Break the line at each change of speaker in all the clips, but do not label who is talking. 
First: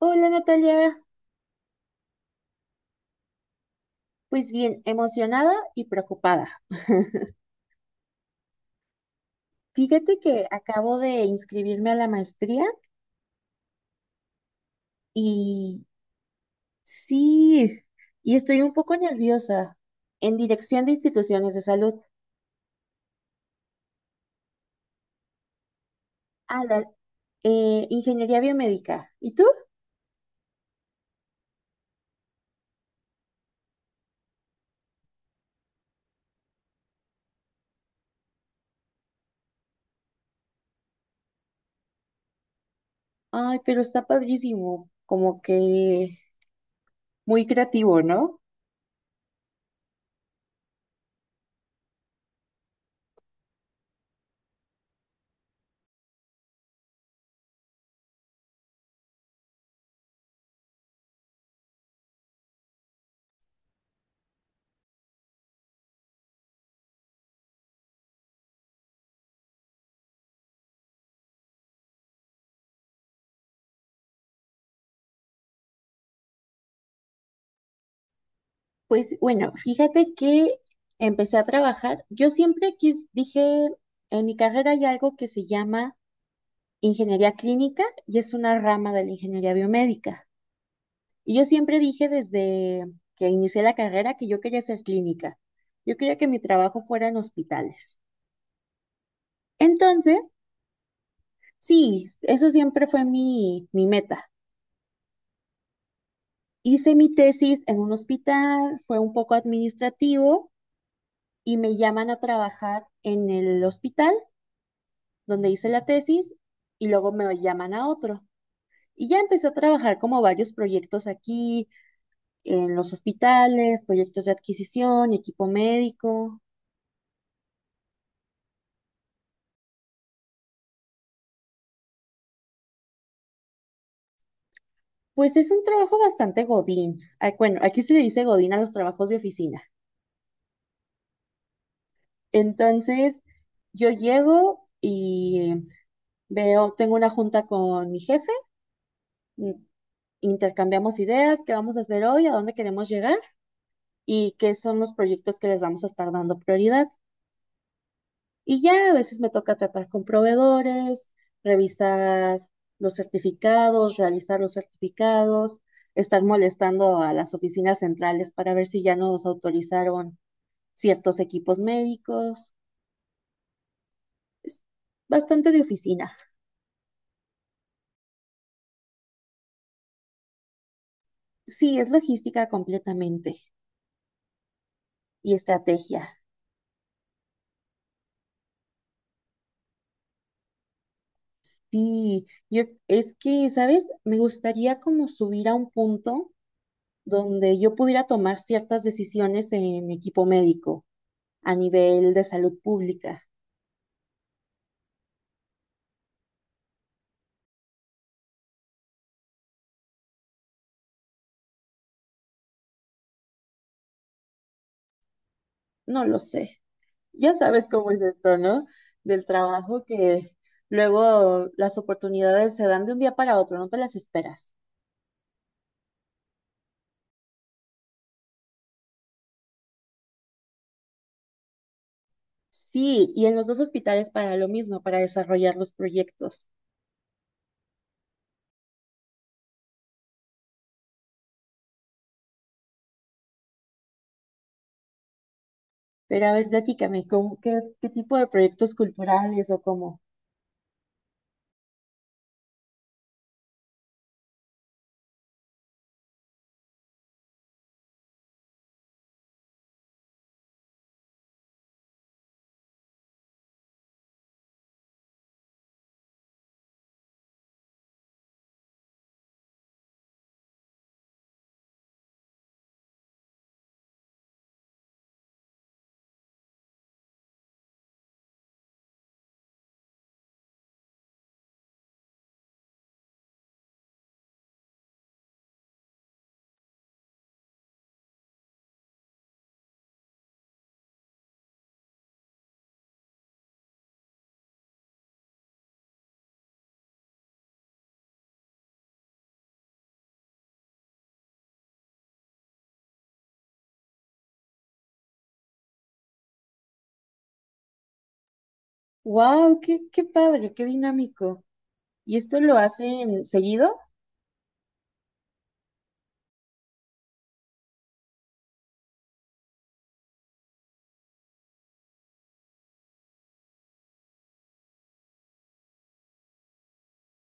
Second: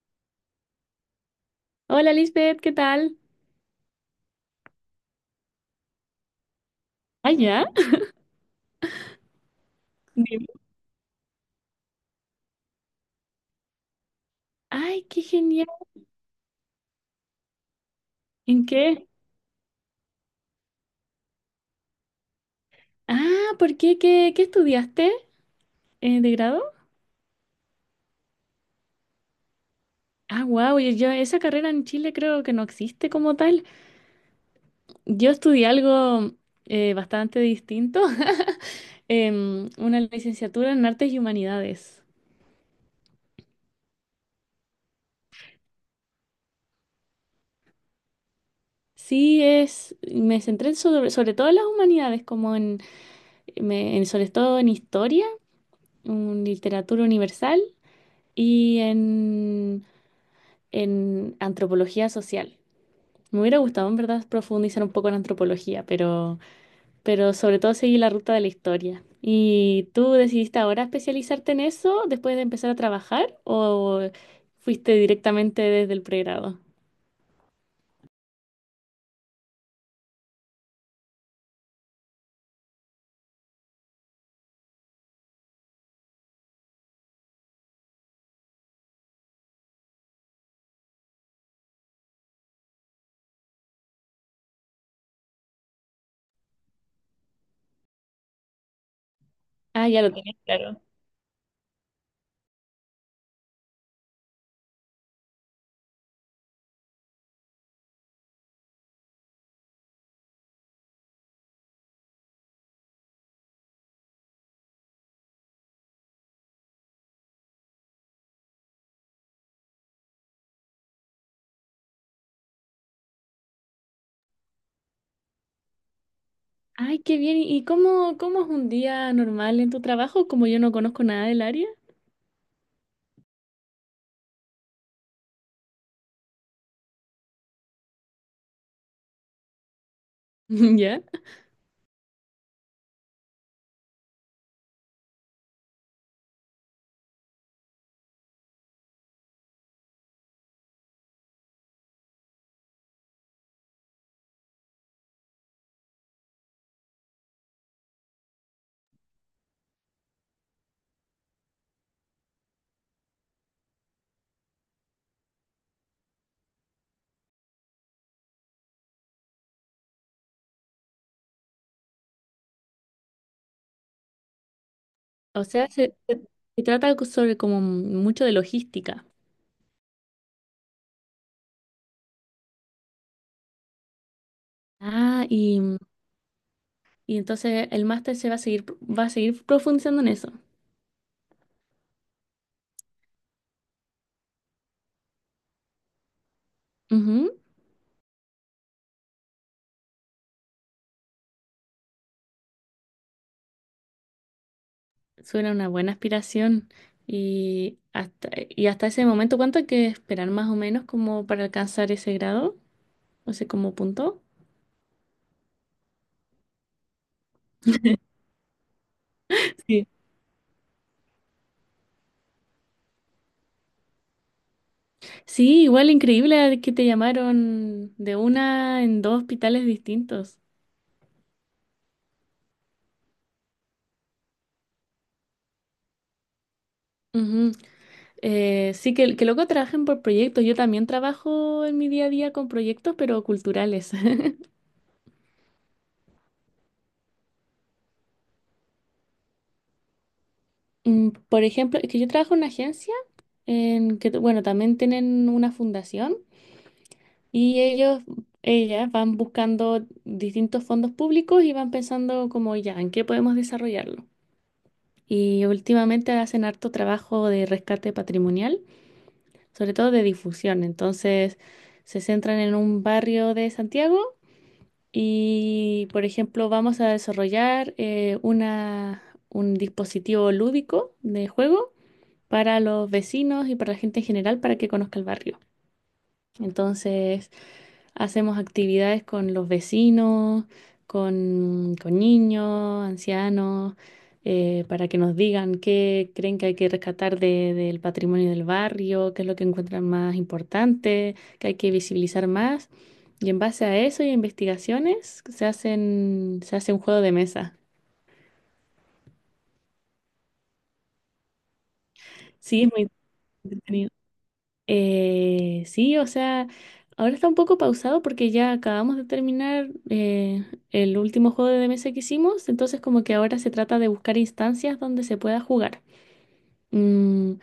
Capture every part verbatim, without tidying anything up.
Hola Natalia,
Hola Lisbeth, ¿qué tal?
pues bien, emocionada y preocupada.
¿Ah, ya?
Fíjate que
Dime.
acabo de inscribirme a la maestría
Ay, qué genial.
y sí, y estoy
¿En
un poco
qué?
nerviosa en dirección de instituciones de salud
Ah, ¿por qué? ¿Qué, qué estudiaste eh, de grado?
a la eh, ingeniería biomédica. ¿Y tú?
Ah, wow, yo, esa carrera en Chile creo que no existe como tal. Yo estudié algo eh, bastante distinto. Em, una licenciatura en Artes y Humanidades.
Ay, pero está padrísimo, como que muy creativo, ¿no?
Sí, es, me centré en sobre, sobre todo en las humanidades, como en, me- en sobre todo en historia, en literatura universal y en en antropología social. Me hubiera gustado, en verdad, profundizar un poco en antropología, pero, pero sobre todo seguí la ruta de la historia. ¿Y tú decidiste ahora especializarte en eso después de empezar a trabajar o fuiste directamente desde el pregrado?
Pues bueno, fíjate que empecé a trabajar. Yo siempre quis, dije, en mi carrera hay algo que se llama ingeniería clínica y es una rama de la ingeniería biomédica. Y yo siempre dije desde que inicié la carrera que yo quería ser clínica. Yo quería que mi trabajo fuera en hospitales.
Ah, ya lo
Entonces,
tenías claro.
sí, eso siempre fue mi, mi meta. Hice mi tesis en un hospital, fue un poco administrativo y me llaman a trabajar en el hospital donde hice la tesis y luego me llaman a otro. Y ya empecé a trabajar como varios proyectos aquí, en los hospitales, proyectos de adquisición, y equipo médico.
Ay, qué bien. ¿Y cómo, cómo es un día normal en tu trabajo? Como yo no conozco nada del área.
Pues es un trabajo bastante godín. Ah, bueno, aquí se le dice godín a los trabajos de oficina.
¿Ya?
Entonces, yo llego y veo, tengo una junta con mi jefe, mm, intercambiamos ideas, qué vamos a hacer hoy, a dónde queremos llegar y qué son los proyectos que les vamos a estar dando prioridad. Y ya a veces me toca tratar con proveedores, revisar los certificados, realizar los certificados, estar molestando a las oficinas centrales para ver si ya nos autorizaron ciertos equipos médicos. Es
O
bastante de
sea, se,
oficina.
se- se trata co- sobre como mucho de logística.
Sí, es logística completamente
Ah,
y
y
estrategia.
Y entonces el máster se va a seguir, va a seguir profundizando en eso.
Sí, yo es que, ¿sabes? Me gustaría como subir a un punto
Ujú.
donde yo pudiera tomar ciertas decisiones en equipo médico a nivel de salud pública.
Suena una buena aspiración. Y hasta, y hasta ese momento, ¿cuánto hay que esperar más o menos como para alcanzar ese grado? O sea, como punto.
No lo sé. Ya sabes cómo es esto, ¿no? Del
Sí.
trabajo que luego las oportunidades se dan de un día para otro, no te las esperas.
Sí, igual increíble que te llamaron de una en dos hospitales distintos.
Sí, y en los dos hospitales para lo mismo, para desarrollar los proyectos.
Ujú. Eh, sí, que, que luego trabajen por proyectos. Yo también trabajo en mi día a día con proyectos, pero culturales.
Pero a ver, platícame, ¿cómo- qué, qué tipo de proyectos culturales o cómo?
Mm, por ejemplo, es que yo trabajo en una agencia en que, bueno, también tienen una fundación y ellos, ellas van buscando distintos fondos públicos y van pensando como ya, ¿en qué podemos desarrollarlo? Y últimamente hacen harto trabajo de rescate patrimonial, sobre todo de difusión. Entonces, se centran en un barrio de Santiago y, por ejemplo, vamos a desarrollar eh, una, un dispositivo lúdico de juego para los vecinos y para la gente en general para que conozca el barrio. Entonces hacemos actividades con los vecinos, con, con niños, ancianos, eh, para que nos digan qué creen que hay que rescatar de- del patrimonio del barrio, qué es lo que encuentran más importante, qué hay que visibilizar más. Y en base a eso y a investigaciones se hacen, se hace un juego de mesa.
¡Wow! ¡Qué, qué padre! ¡Qué dinámico! ¿Y esto lo
Sí, es muy
hacen seguido?
entretenido. Eh, sí, o sea, ahora está un poco pausado porque ya acabamos de terminar eh, el último juego de mesa que hicimos, entonces como que ahora se trata de buscar instancias donde se pueda jugar. Mm,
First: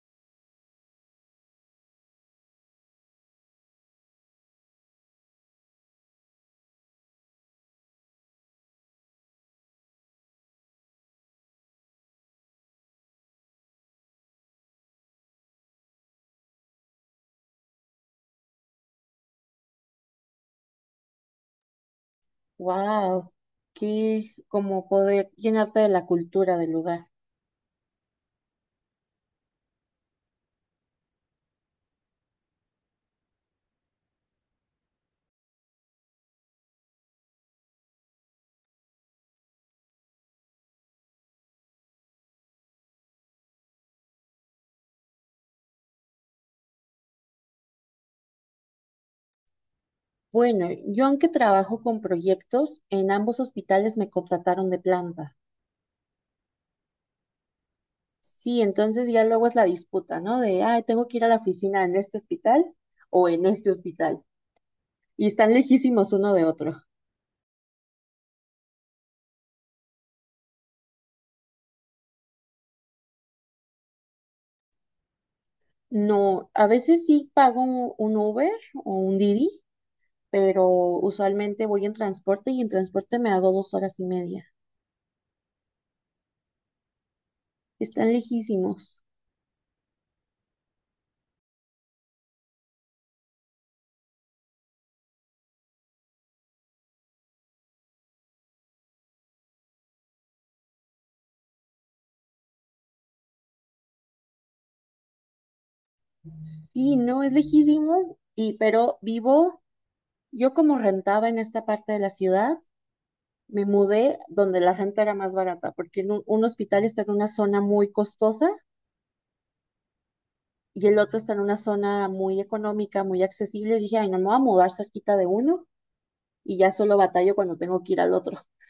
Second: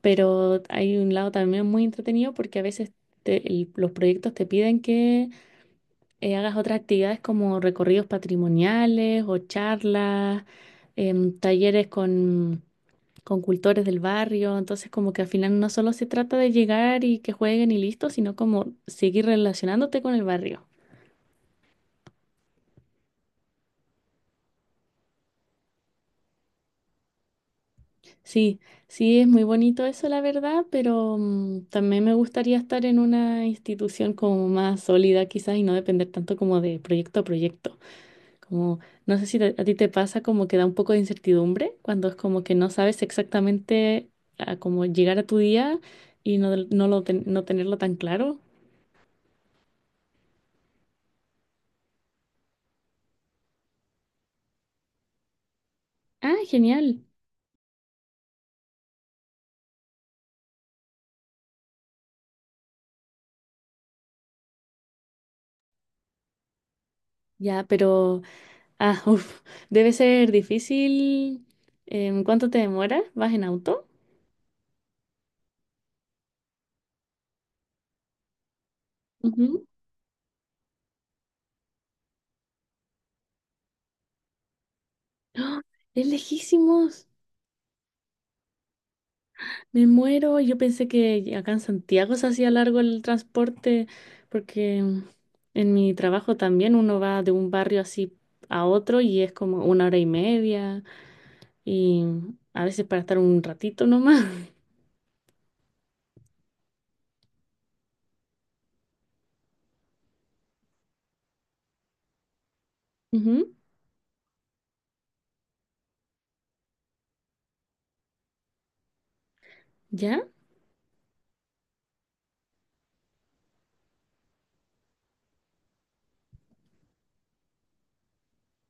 pero hay un lado también muy entretenido porque a veces te- el- los proyectos te piden que eh, hagas otras actividades como recorridos patrimoniales o charlas, em, talleres con, con cultores del barrio. Entonces, como que al final no solo se trata de llegar y que jueguen y listo, sino como seguir relacionándote con el barrio.
¡Wow! ¡Qué como poder llenarte de la cultura del lugar!
Sí, sí, es muy bonito eso, la verdad, pero mm, también me gustaría estar en una institución como más sólida quizás y no depender tanto como de proyecto a proyecto. Como, no sé si te- a ti te pasa como que da un poco de incertidumbre cuando es como que no sabes exactamente a cómo llegar a tu día y no, del- no, lo ten- no tenerlo tan claro.
Bueno, yo aunque trabajo con proyectos, en ambos hospitales me contrataron de planta.
Ah, genial.
Sí, entonces ya luego es la disputa, ¿no? De, ay, tengo que ir a la oficina en este hospital o en este hospital. Y están lejísimos uno de otro.
Ya, pero, ah, uf, debe ser difícil. Em, ¿cuánto te demora? ¿Vas en auto?
No, a veces sí pago un, un Uber o un Didi,
Ujú.
pero usualmente voy en transporte y en transporte me hago dos horas y media.
¡Ah! Es lejísimos.
Están lejísimos.
Me muero, yo pensé que acá en Santiago se hacía largo el transporte, porque en mi trabajo también uno va de un barrio así a otro y es como una hora y media, y a veces para estar un ratito nomás.
Sí, no, es lejísimo. Y pero vivo, yo como rentaba en esta parte de la ciudad,
Ujú.
me mudé donde la renta era más barata, porque en un, un hospital está en una zona muy costosa
¿Ya?
y el otro está en una zona muy económica, muy accesible. Dije, ay, no me voy a mudar cerquita de uno y ya solo batallo cuando tengo que ir al otro.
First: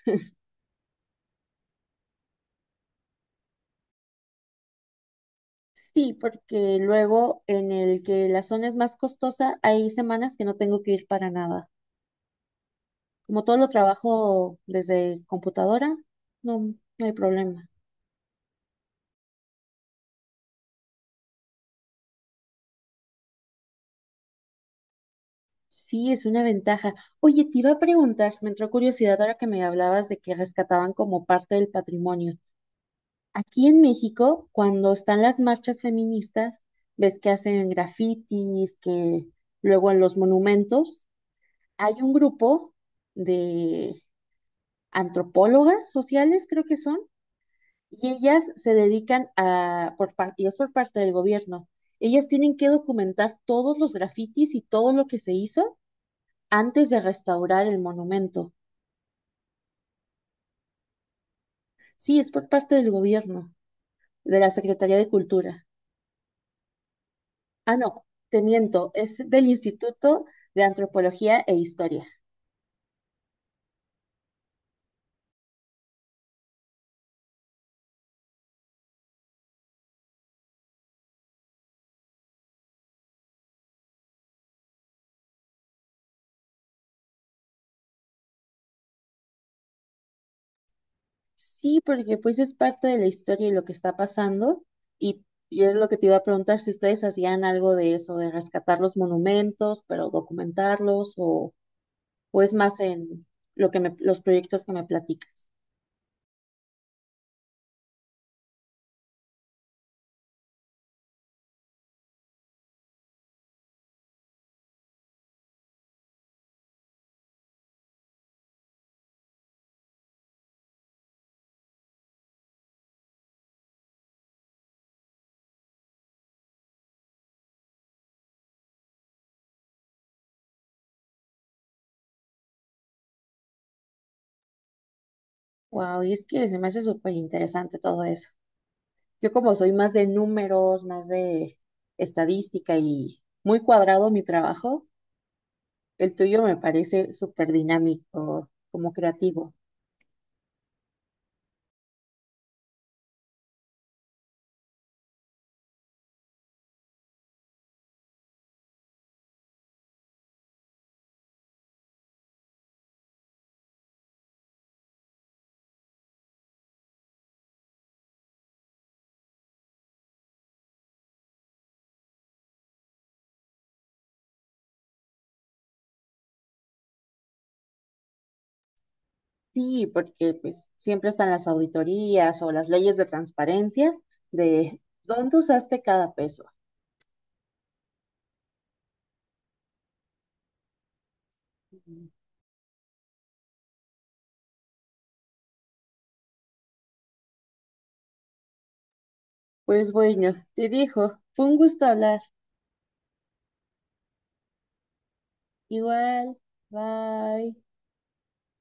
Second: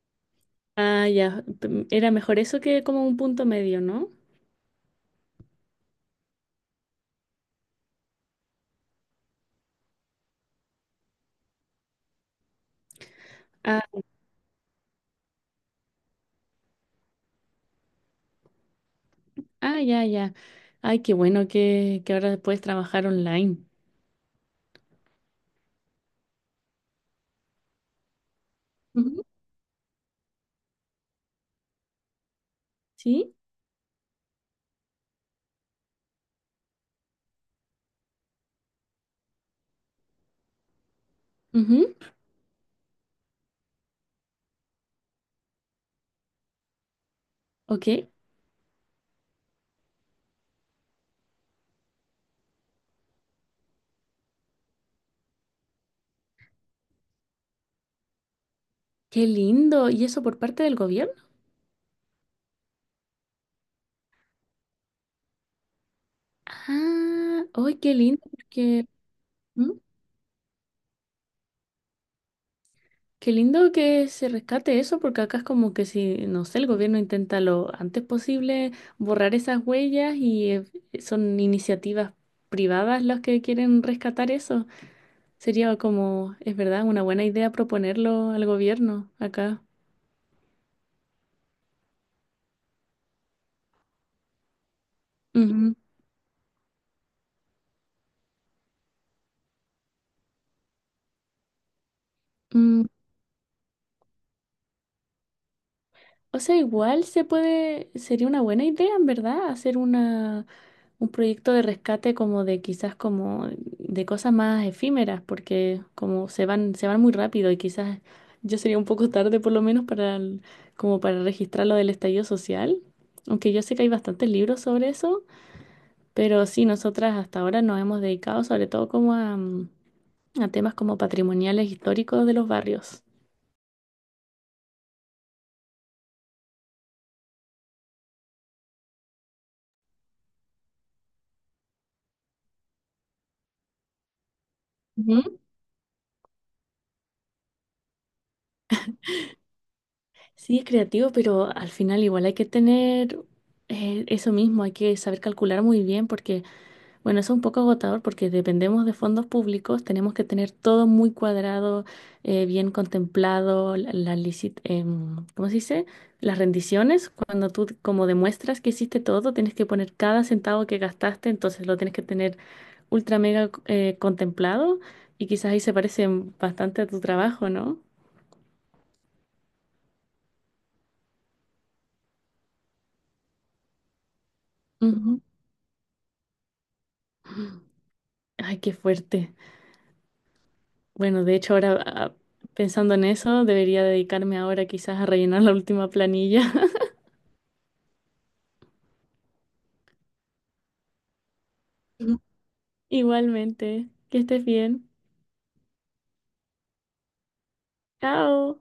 Ah, ya. P- Era mejor eso que como un punto medio, ¿no?
Sí, porque luego en el que la zona es más costosa, hay semanas que no tengo que ir para nada. Como todo lo
Ah,
trabajo desde computadora, no, no hay problema.
ah, ya, ya. Ay, qué bueno que, que ahora puedes trabajar online.
Sí, es una ventaja. Oye, te iba a preguntar, me entró curiosidad
Ujú.
ahora que me hablabas de que rescataban como parte del patrimonio.
¿Sí?
Aquí en México, cuando están las marchas feministas, ves que hacen grafitis, que luego en los monumentos, hay
Ujú.
un grupo de antropólogas sociales, creo que son,
Ok.
y ellas se dedican a, por, par- y es por parte del gobierno, ellas tienen que documentar todos los grafitis y todo lo que se hizo antes de restaurar el monumento.
Qué lindo. ¿Y eso por parte del gobierno?
Sí, es por parte del gobierno, de la Secretaría de Cultura.
Ah, ¡ay,
Ah,
qué
no,
lindo!
te
Porque,
miento, es del
¿mm?
Instituto de Antropología e Historia.
Qué lindo que se rescate eso, porque acá es como que si, no sé, el gobierno intenta lo antes posible borrar esas huellas y eh, son iniciativas privadas las que quieren rescatar eso. Sería como, es verdad, una buena idea proponerlo al gobierno acá.
Sí, porque pues es parte de la historia y lo que está pasando. Y yo es
Ujú.
lo que te iba a preguntar si ustedes hacían algo de eso, de rescatar los monumentos, pero documentarlos, o, o es más
Mm,
en lo que me- los proyectos que me platicas.
O sea, igual se puede, sería una buena idea, en verdad, hacer una, un proyecto de rescate como de quizás como de cosas más efímeras, porque como se van, se van muy rápido y quizás yo sería un poco tarde por lo menos para el- como para registrar lo del estallido social, aunque yo sé que hay bastantes libros sobre eso, pero sí, nosotras hasta ahora nos hemos dedicado sobre todo como a, mm, a temas como patrimoniales históricos de los barrios.
Wow, y es que se me hace súper interesante todo eso. Yo como soy más de números, más de estadística y muy cuadrado mi trabajo, el tuyo me parece súper dinámico, como creativo.
Sí, es creativo, pero al final igual hay que tener eh, eso mismo, hay que saber calcular muy bien porque, bueno, eso es un poco agotador porque dependemos de fondos públicos, tenemos que tener todo muy cuadrado, eh, bien contemplado, la, la licit- em, ¿cómo se dice? Las rendiciones, cuando tú como demuestras que hiciste todo, tienes que poner cada centavo que gastaste, entonces lo tienes que tener ultra mega eh, contemplado y quizás ahí se parece bastante a tu trabajo, ¿no?
Sí, porque pues siempre están las auditorías o las leyes de transparencia de
Ujú.
dónde usaste cada peso.
Ay, qué fuerte. Bueno, de hecho ahora
Ujú.
ah, pensando en eso, debería dedicarme ahora quizás a rellenar la última planilla.
Pues bueno, te dijo, fue un gusto hablar.
Ujú. Igualmente, que estés bien.
Igual, bye.
Chao.